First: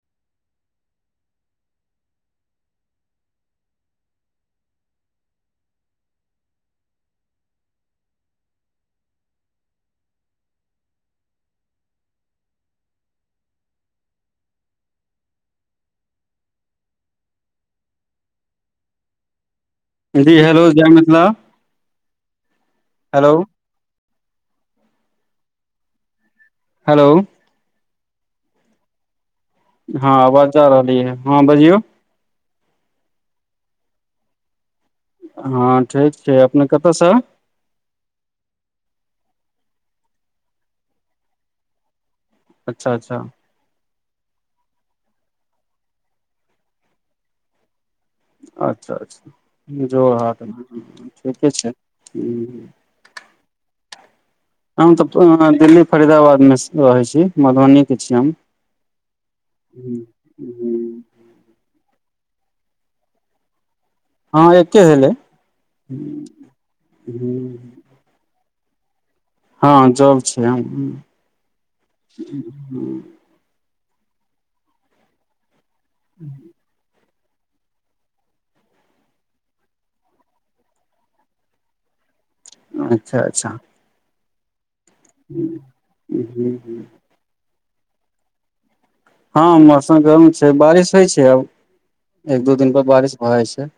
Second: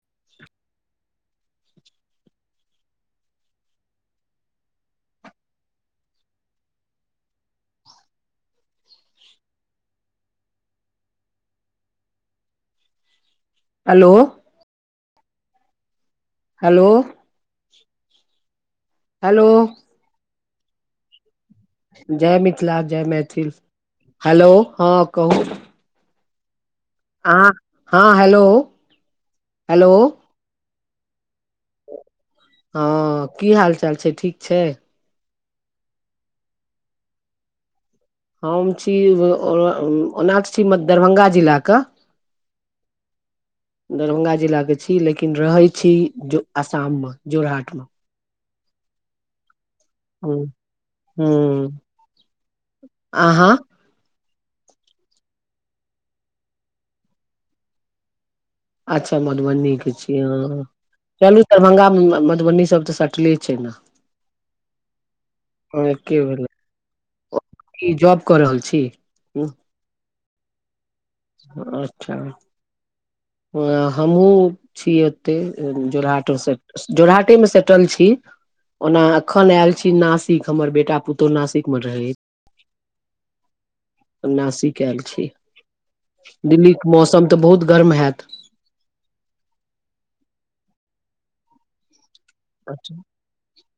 [inaudible] Hello. Hello hello. जी hello जय मिथिला। जय मिथिला जय हेलो मैथिल हेलो ह कहू, हेलो। हँ हेलो। हेलो हँ आवाज जा रहली है ह बजियऔ हँ की हाल चाल छै ठीक छै हँ ठीक छै अपने कतयसँ। हम छी ओना त छी म दरभंगा जिलाके अच्छा अच्छा दरभंगा जिलाके छी। लेकिन रहै छी। जो आसाममे जोरहाटमे अच्छा अच्छा जोरहाट मे ठीके छै ह ह अहाँ हम तऽ दिल्ली फरीदाबादमे रहै छी मधुबनीके छी हम अच्छा मधुबनी के हम्म, छी अहा हम्म। चलू दरभंगामे मधुबनीसभ तऽ सटले छै ने, हँ एके भेलै। ई जॉब कऽ रहल छी। हँ जाव छै। ह हमहु छी। एते जोरहटे जोरहटेमे सेटल छी। ओना अखन एल छी। नासिक हमर बेटा पुतोहु नासिक मे रहे- अच्छा अच्छा हम नाासिक ऐल छी। हम्म, हम्म, दिल्ली हम्म। के मौसम तऽ बहुत गर्म हेत हँ मौसम गरम छै। बारिश होइ छै। आब एक दू दिन पर बारिश भऽ जाइ छै।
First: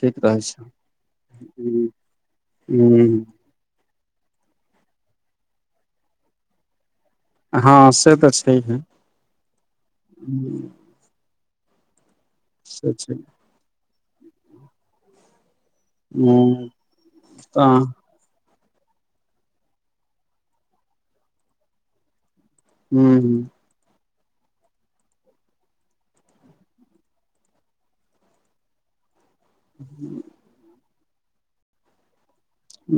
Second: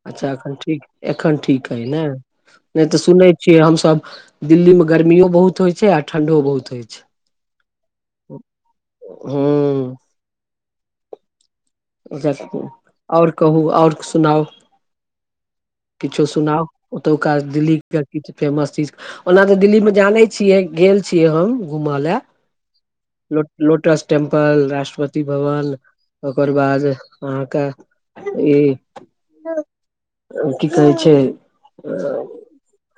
ठीक अच्छा रहै एखन ठीक एखन ठीक छै है ने नै तऽ ह सुनै से हमसभ दिल्ली में गर्मियो बहुत होइ छै। आर ठंडियो बहुत होइ छै। हँ से तऽ छैहे हुॅं हुॅं [inaudible] से छै आओर कहू आओर सुनाउ किछो सुनाउ ह ओतुका दिल्ली तऽ के किछ फेमस चीज ओना तऽ दिल्लीमे जानै छियै गेल छियै। हम घूमऽ ले हुॅं हुॅं लोटस टेम्पल राष्ट्रपति भवन ओकर बाद अहाँके ई [inaudible] अ की कहै छै।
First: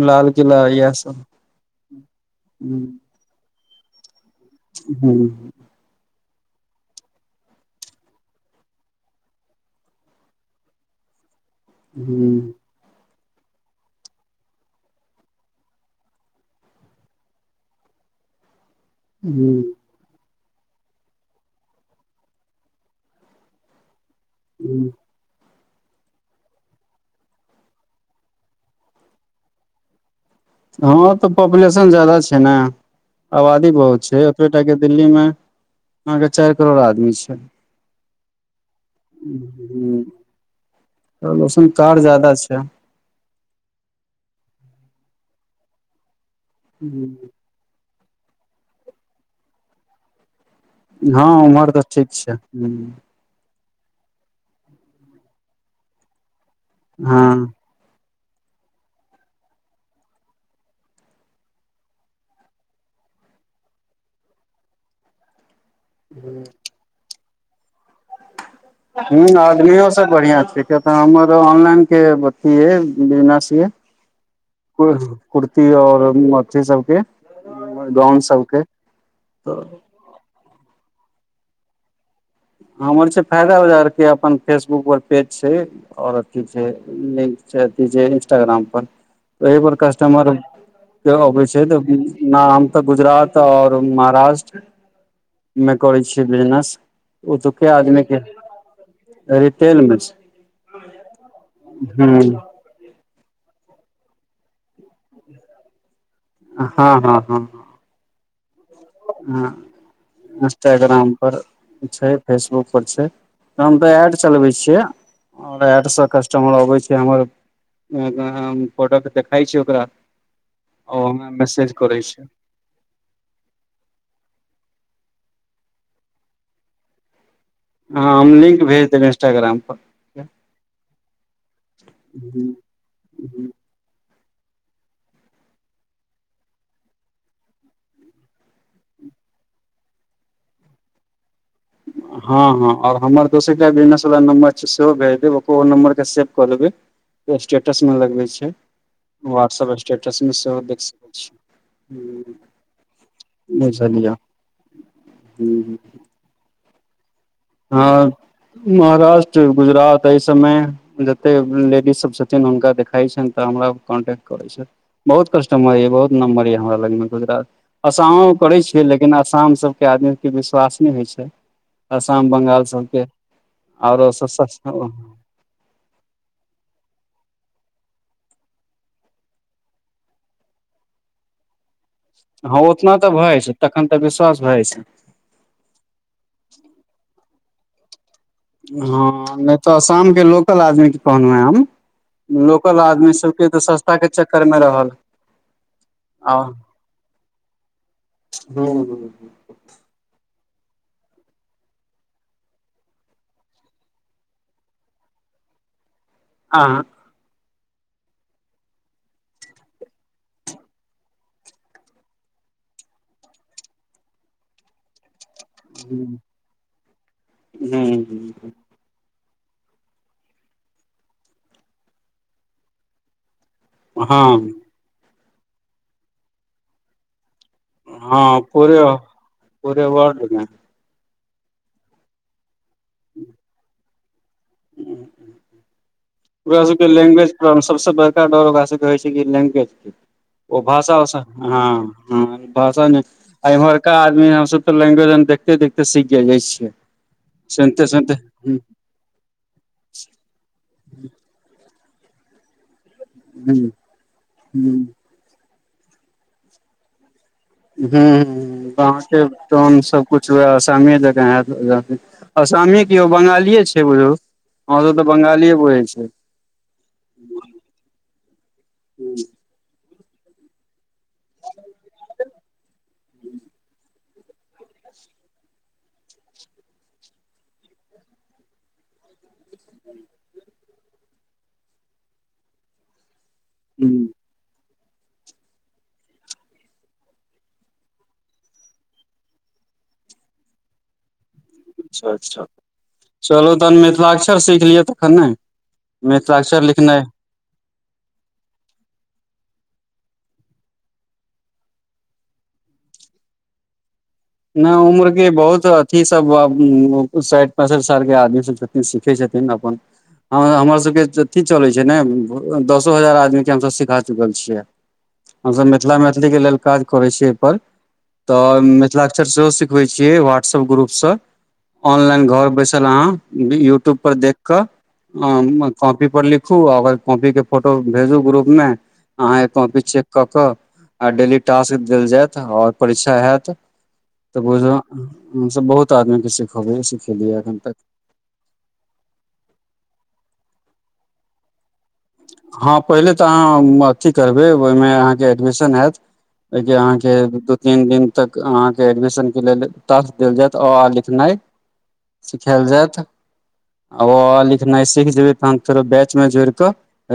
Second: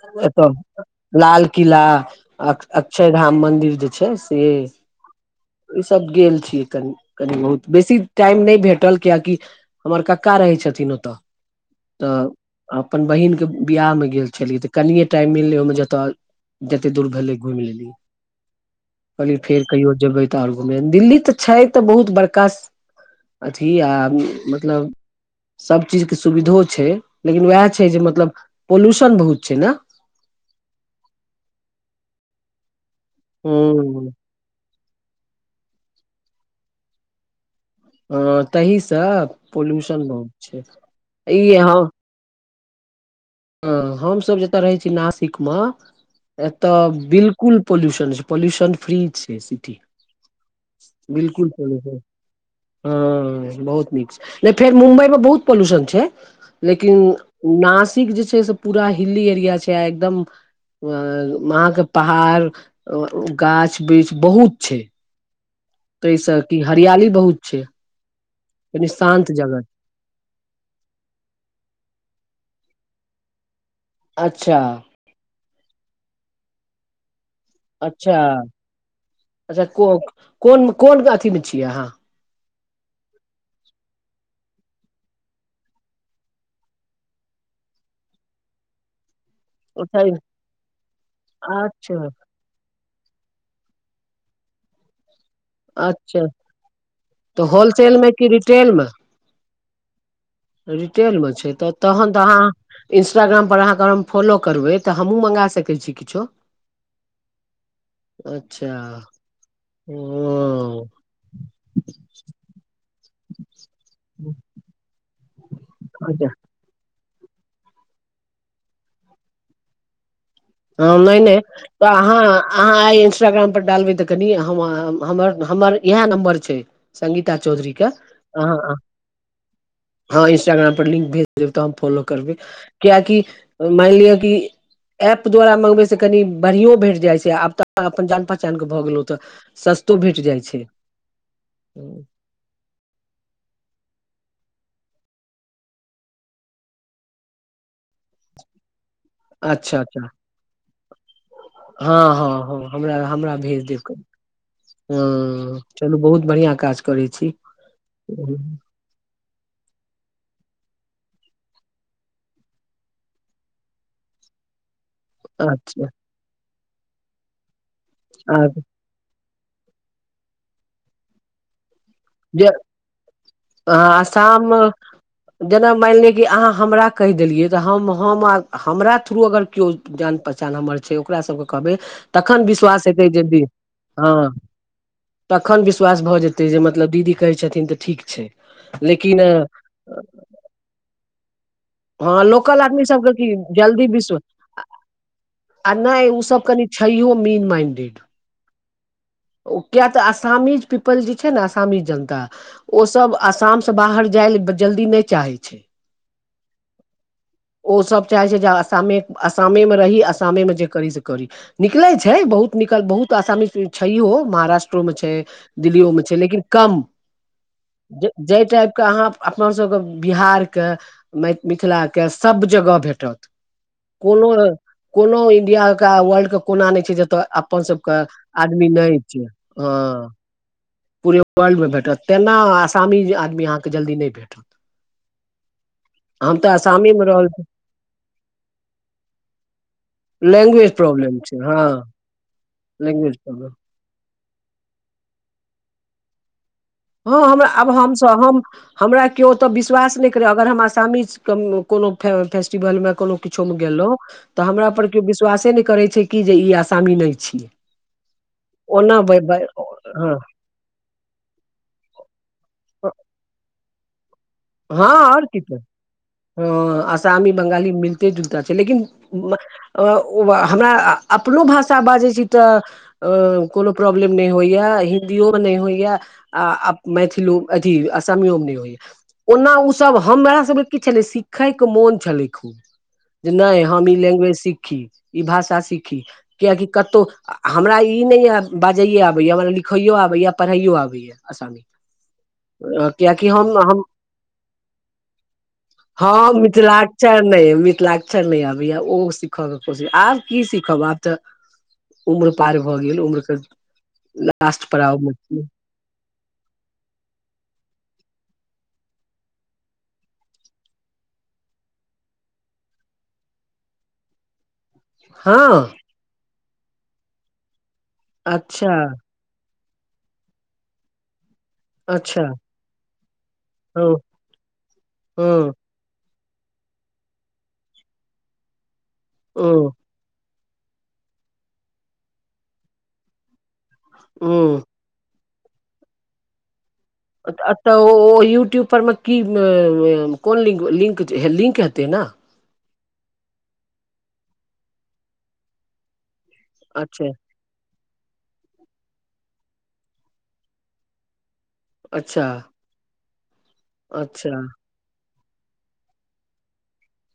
लाल तऽ किला इएह सब लाल किला ह अक्षय धाम मन्दिर जे छै। से ईसभ गेल छियै। कनि कनि बहुत बेसी टाइम नै भेटल कियकि हमर कक्का रहै छथिन। ओतऽ तऽ ह अपन बहिनके बियाहमे गेल छलियै। तऽ कनिए टाइम मिललै ओहिमे जतय जते दूर भेलै घुइम लेलीयै कहलियै फेर कहियो जेबै तऽ आओर घूमै दिल्ली तऽ छै। तऽ बहुत बड़का अथी आ मतलब सब चीज के सुविधो छै। लेकिन उएह छै। जे मतलब पोल्यूशन बहुत छै। ने हँ तऽ पॉपुलेशन जादा छै। ने आबादी बहुत हूँ छै। [unintelligible] टा के दिल्ली में अहां के चैर करोड़ आदमी छै। ह तहिसँ पोल्यूशन बहुत छै। ई ह जाद [inaudible] अ हमस जतय रहै छी नासिक मे एतय बिलकुल पॉल्यूशन छैए पॉल्यूशन फ्री छय सिटी हँ बिलकुल उम्हर तऽ ठीक छै हँ [inaudible] हँ बहुत नीक छै नय फेर मुम्बई मे बहुत पॉल्यूशन छै लेकिन ह न तेक जे छै से पूरा हिली एरिया छै एकदम वहाँ के पहाड़ गाछ वृक्ष बहुत छै ताहिसँ कि हरियाली बहुत छैय हूं आदमियो सब बढ़िआँ छैय किया त हमर ऑनलाइनकें अथी ये बिजनेस ये अच्छा कुर्ती और अथी सबके अच्छा गाउन सबके त अच्छा को कोन कोन अथीमे छियै अहाँ हमर छैय फायदा बाजार के अपन फेसबुक पर पेज छैय ओर अथी छै लिंक अथी छै इंस्टाग्राम पर ऐह बर ओतय कस्टमर के अबै छै तऽ अच्छा न हम तऽ गुजरात ओर महाराष्ट्र मे करै छियै अच्छा बिजनेस ओ तऽ तोकें होलसेल आदमी मे कें कि रिटेल रिटेल मे छैय रिटेलमे छैय त तहन त अहाँ इन्स्टाग्राम पर अहाँके हम फॉलो करबै त हमहुँ मँगा सकैत छी किछो हँ हँ हँ अच्छा हँ ओ इंस्टाग्राम पर छैय फेसबुकपर छैय हम त एड चलबैत छियै एड सँ अच्छा कस्टमर आबे छै हमर प्रोडक्ट देखैय छै ओकरा हँ ओ नय- हमरा नय मैसेज त करै अहाँ छै अहाँ आइ इंस्टाग्राम पर डालबै त कनि हमर हमर इहाय नम्बर छै संगीता चौधरी के हँ हम अहाँ लिंक भेज देबैय इंस्टाग्राम पर हँ इंस्टाग्राम पर लिंक भेज देबैय त हम फॉलो करबै किआकि माइन लिअ कि ऐप द्वारा मंगबैतसे कनि बढ़ियो भेट जाइत छै आब तऽ अपन जान पहिचानके भ गेलहु त सस्तो भेट जाय छैय हँ हँ और हमर दोसर बिजनेस वला नम्बर छै सेहो भेज देब ओहो नम्बर के सेव कऽ देेबैय स्टेटस में लगबैत छैय वाट्सप अच्छा अच्छा स्टेटस मे सेहो देख सकैत छी हँ हँ हँ हमरा हमरा भेज दैब कनि बुझलियै हँ चलू बहुत बढ़िया काज करै छी हँ महाराष्ट्र गुजरात एहि सबमें जतेक लेडीज सब छथिन हुनका देखाइत छैनि तऽ हमरा कॉन्टेक्ट करैत छैय बहुत कस्टमर ये अच्छा बहुत नम्बर ये हमरा लगमे गुजरातके अयसैंयो आ करै छी हे लेकिन असम सबकें आदमीके विश्वास नय होइ छैय जे [inaudible] अहां आरो असाम जेना माइन लिअ कि अहाँ हमरा कहिदेलियै त हम हम हमरा थ्रू अगर किओ जान पहचान हमर छैत ओकरासभके कहबै तखन हँ विश्वास उतना हेतैय तऽ भए जेभि छै तखन तऽ हँ विश्वास भए छै तखन विश्वास भऽ जेतैय जे मतलब दीदी कहैत छथिन त ठीक छैय हँ नय तऽ असामकें लोकल आदमीे कहलहुँ हेँ हम लोकल आदमी सबके त सस्ता कें चक्कर में रहल अ नहि ओ सभ कनिक छैयोह मेन माइंडेड हू। किया तऽ असामी पीपल जे छैय नेय असामी जनता ओसब आसामसे बाहर जायलेल जल्दी नहि चाहै छैय आ ओसब चाहैत छै जे आसामे आसामे मे रही आसामे जे करी सँ करी निकलैत छै बहुत निकल, बहुत आसामी छैयहो महाराष्ट्र ओमे छैय दिल्ली ओ मे छै लेकिन कम, जाहि टाइप। हा अपनसभके बिहारके मिथ मिथिलाके सभ जगह भेटत कोनो हँ कोनो इन्डियाके वर्ल्डके कोना नहि छै जतय अप अपन सभके हँ आदमी पूरे नहि छै ह पूरे वर्ल्ड मे पुरे वर्ल्डमे भेटत तेना आसामी आदमी अहाँकेँ जल्दी नहि भेटत। [inaudible] हम तऽ ओकरा सभके आसामेमे रहल लैग्वेज छी पर सभसँ बड़का डर ओकरा सभके होई छै कि लैग्वेज के ओ लैंग्वेज भाषा प्रॉब्लम छै हँ लैंग्वेज प्रॉब्लम भाषामहर ओतोका आदमीके हम तऽ लैग्वेज देखते देखते सीख जाई छियै हँ हमरा आब सुनते सुनते हमसभ हम ह हमरा केओ ओतऽ विश्वास नहि करैत अगर हम आसामी कोनो फेस्टिवल मे कोनो किछो ह मे गेलहुँ तऽ हमरा पर केओ विश्वासे नहि करैत छै कि जे ई आसामी नहि अछि हूँ हूँ गामके टाउन हँ सभकुछ उहे आसामी जँका हैयत असामिकि यौ बंगालिये छिये बुझू हमसभ तऽ बंगालिए बुझैत छिये ह असामी बंगाली मिलते जुलताे छै लेकिन हमरा अपनो भाषा बाजै छी तऽ कोनो प्रब। नहि होइय हा हिन्दीयो मे नै नहि होइय हा आ मैथिलो अथी असामियो मे नहि होई ओना ओ सभ हमरा सभके कि छलै सिखै के मोन छलै ख जे नहि हम ई हूँ लैग्वेज सीखी ई भाषा सीखी कियकि कतहु हमरा ई नहि बाजैए आबैए हमरा लिखैयो आबैए पढ़ैओ आबैए। असामी। अच्छा अच्छा चलू तहन मिथिला क्षर सीख लियै तखन ने ह मिथिलाक्षर मिथिल लिखनाइ लचार नहि मिथिल लऽ अच्छा नहि आबैया ओ सीखयके कोशिश आब कि सीखब आब तऽ उम्र पार भऽ गेल उम्रके। नहि उमर के बहुत। कि सभ साठि पैंसठि साल के आदमी सभ छथिन सिखै छथिन अपन ह हमर सभके अथी चलैत छै ने दसो हजार आदमी के हमसभ सिखा चुकल छियै हमसभ हँ मिथिला मैथिलीके लेलऽ काज करै छियै एहिपर अच्छा तऽ अक्षर सिखबे छियै व्हाटसप ग्रुप से। अच्छा ऑनलाइन घर बैसल अहाँ हँ यूट्यूब पर देख कऽ हँ हम। कॉपी पर लिखु ओकर कॉपी के फोटो भेजू ग्रुप मे ओ अहाँकेँ कॉपी चेक कऽ आ डेली टास्क देल जायत आओर परीक्षा हत ओ तऽ बुझलो हम सभ बहुत आदमी के सिखेबेख छी तऽ यूट्यूब पर मे कि कोन लिक हेतै ने हँ पहिले तऽ अहाँ अथी करबै ओहिमे अहाँकेँ एडमिशन हयत ओइ के अहाँ के अच्छा विद्युत तीन दिन तक अहाँके एडमिशन के लेल टाकस देल जायत अ आ लिखनाइ अच्छा सिखएल जएत अ अच्छा आ लिखनाइ सीख जेबै तहन फेरो बैचमे जोड़ि कऽ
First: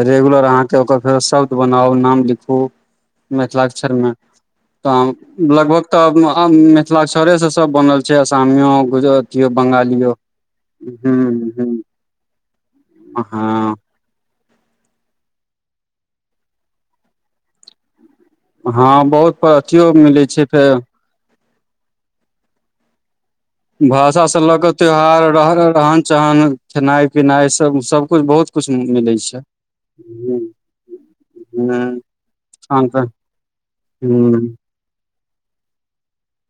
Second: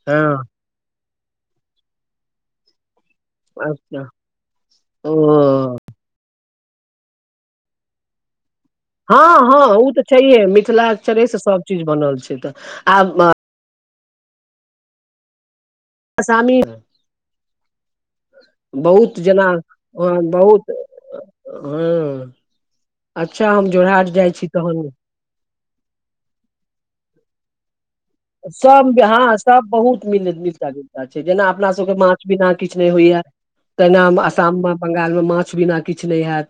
हँ रेगुलर अहाँके ओकर फेरो शौत बनाउ नाम लिखू मिथिला अच्छा अकक्षरमे तऽ ओ लगभग तबअम मिथिला अक्षरे स सब बनल छै आसामियो हँ गुजरातीयो हँ ओ तऽ बंगालीयो छैहे मिथिलाक्षरे से हूँ सब चीज हूँ बनल छै तऽ आब अ, हँ असामी मे हँ बहुत जेना पर अथियो मिलै छै बहुत फेर हँ अच्छा हम जोरहाट भाषाँ जाइ छी लऽ कऽ तहन त्यौहार रह रहन सहन खेनाइ पिनाइ सब उसब सब हॅं सब बहुत मिलती मिथिला जेना अपना सबके माछ बिना किछु हँ नै तऽ होइहा तेना आसाममे बंगाल मे माछ बिना किछु नै हएत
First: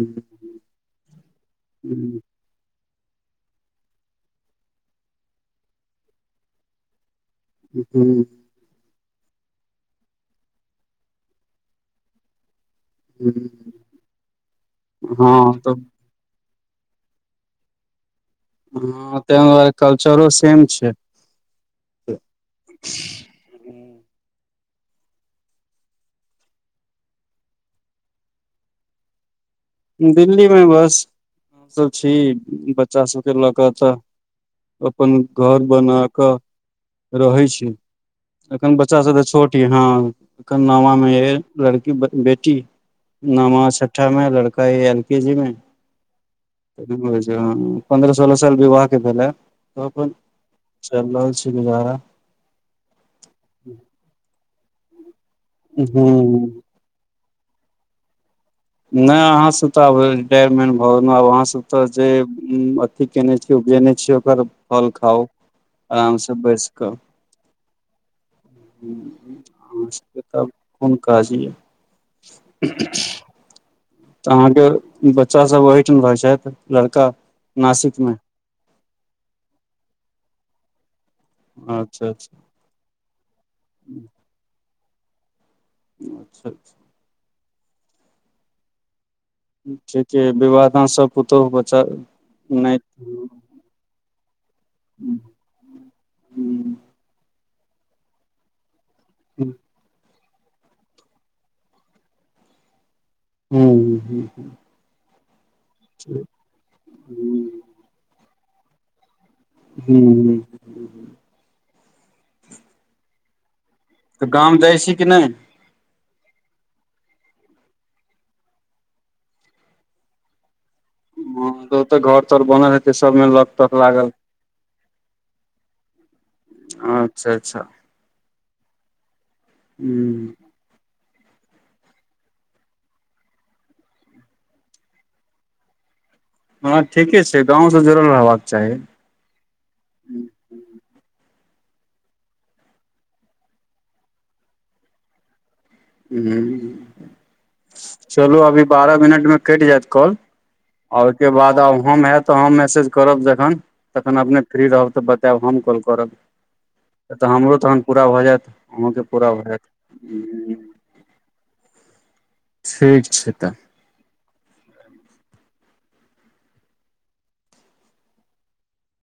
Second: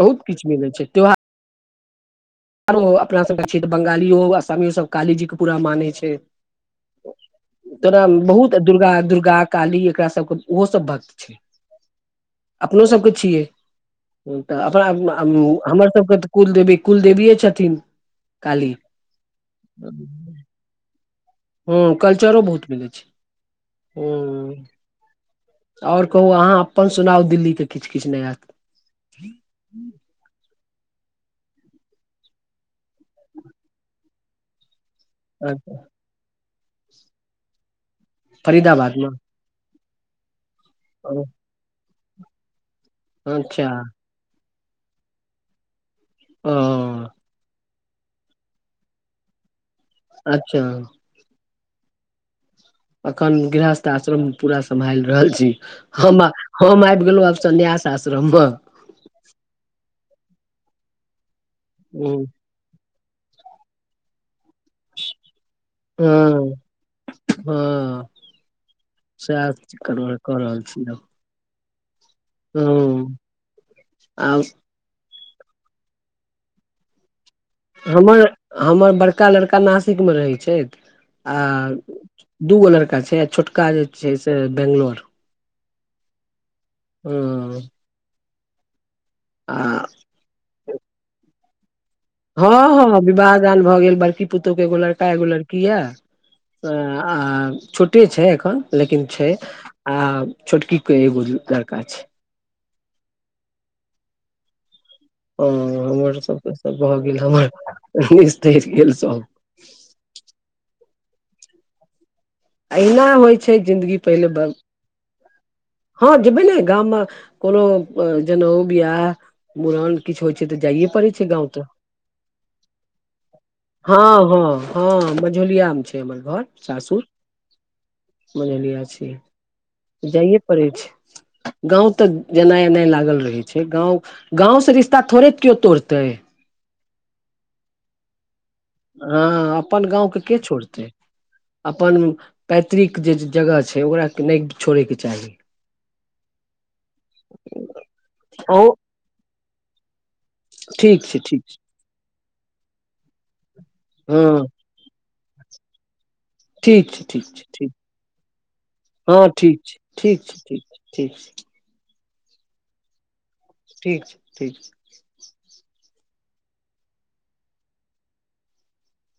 बहुत किछु मिलै छै त्योहा हूँ आरो अपना सबके छियै तऽ बंगालियो आसामियो सब काली जी के पूरा मानै छै तोऽरा बहुत दुर्गा दुर्गा काली एकरा सबके ओहोसब भक्त छै अपनो सबके छियै तऽ अपना हँ हमर सबके तऽ कुलदेवी कुलदेवीेये छथिन काली हूँ तैं दुवारे कल्चरो सेम छै हूँ कल्चरो बहुत मिलै छै हूँ आओर कहू अहाँ अपन सुनाउ दिल्लीके किछ किछ नया दिल्ली मे बस हमसब छी बच्चा सबके लऽ कऽ तऽ अपन घर बना कऽ रहै छी एखन फरीदाबाद बच्चा मे सब तऽ छोट यै हँ एखन नामा मे यै लड़की बेटी नामा अच्छा छठा मे लड़का अई एल पी जी मे ओ कथि कहै छै हँ पंन्द्रह सोलह साल विवाह के भेलए त अपन अच्छा चैल रहल छै गुजारा अखन गृहस्थ आश्रम पूरा सम्भालि रहल छी हम हूँ हम आबि गेलहुँ आब सन्यास सासरम्भा नै अहाँ सब तऽ आब रिटायरमेंट भऽ गेलौ आब अहाँ सब तऽ जे अथी केने छीय उपजेने छियै ओकर फल खाउ आराम स हँ बैस क हँ सएह कऽ रहल छी आब भाजी हूँ तऽ अहाँके बच्चा सब ओहिठाम रहै छथि लड़का नासिक मे हमर हमर बड़का लड़का नासिकमे रहै छथि आ अच्छा अच्छा दू गो लड़का छै आ छोटका जे छै से बेंगलौर अच्छा अच्छा आँ ठीके विवाह दान सब पुतहु बच्चा हँ नहि हँ विवाह दान भऽ गेल बड़की पुतहु के एगो लड़का एगो लड़की किया हूँ आ छोटे छै एखन लेकिन छै आ छोटकी के एगो लड़का छै हूँ हूँ हूँ हूँ ह हमर सब त सब भऽ गेल हमर गेल सब हू हु अहिना होइ छै जिन्दगी तऽ पहिले गाम जाइ छी कि नहि हँ जेबै न गाम कोनो जनौ बिआह मुड़न किछो होइ छै तऽ जाइयए छै गौंव त हँ तऽ ओतऽ घर तर बनल हेतै सबमे लक तक लागल हँ हँ हँ मझोलियामे छै हमर घर सासुर अच्छा अच्छा मझौलिया छै हूँ जाइए पड़ै छै गाँव तऽ जेनाइ एनाय लागल रहै छै गाँव गाँवसँ रिश्ता थोड़े केओ तोड़तै हँ ठीके छै गाँवसँ जुड़ल रहबाक चाही हँ अपन गाँवके के छोड़तै अपन पैतृक जे जगह छै ओकरा नहि छोड़यके चाही ह चलू अभी अहूँ बारह मिनटमे कटि जायत कॉल ठीक आ छै ओहिके ठीक छै बाद आब हम हयत तऽ हम मैसेज करब जखन तखन हँ अपने फ्री रहब तऽ बच तेब हम कॉल करब ठीक छै ठीक तऽ छै हमरो ठीक तहन पूरा भऽ जायत अहुंके हँ पूरा भऽ ठीक जायत छै ठीक छै ठीक ठीक छै ठीक छै तऽ ठीक छै ठीक छै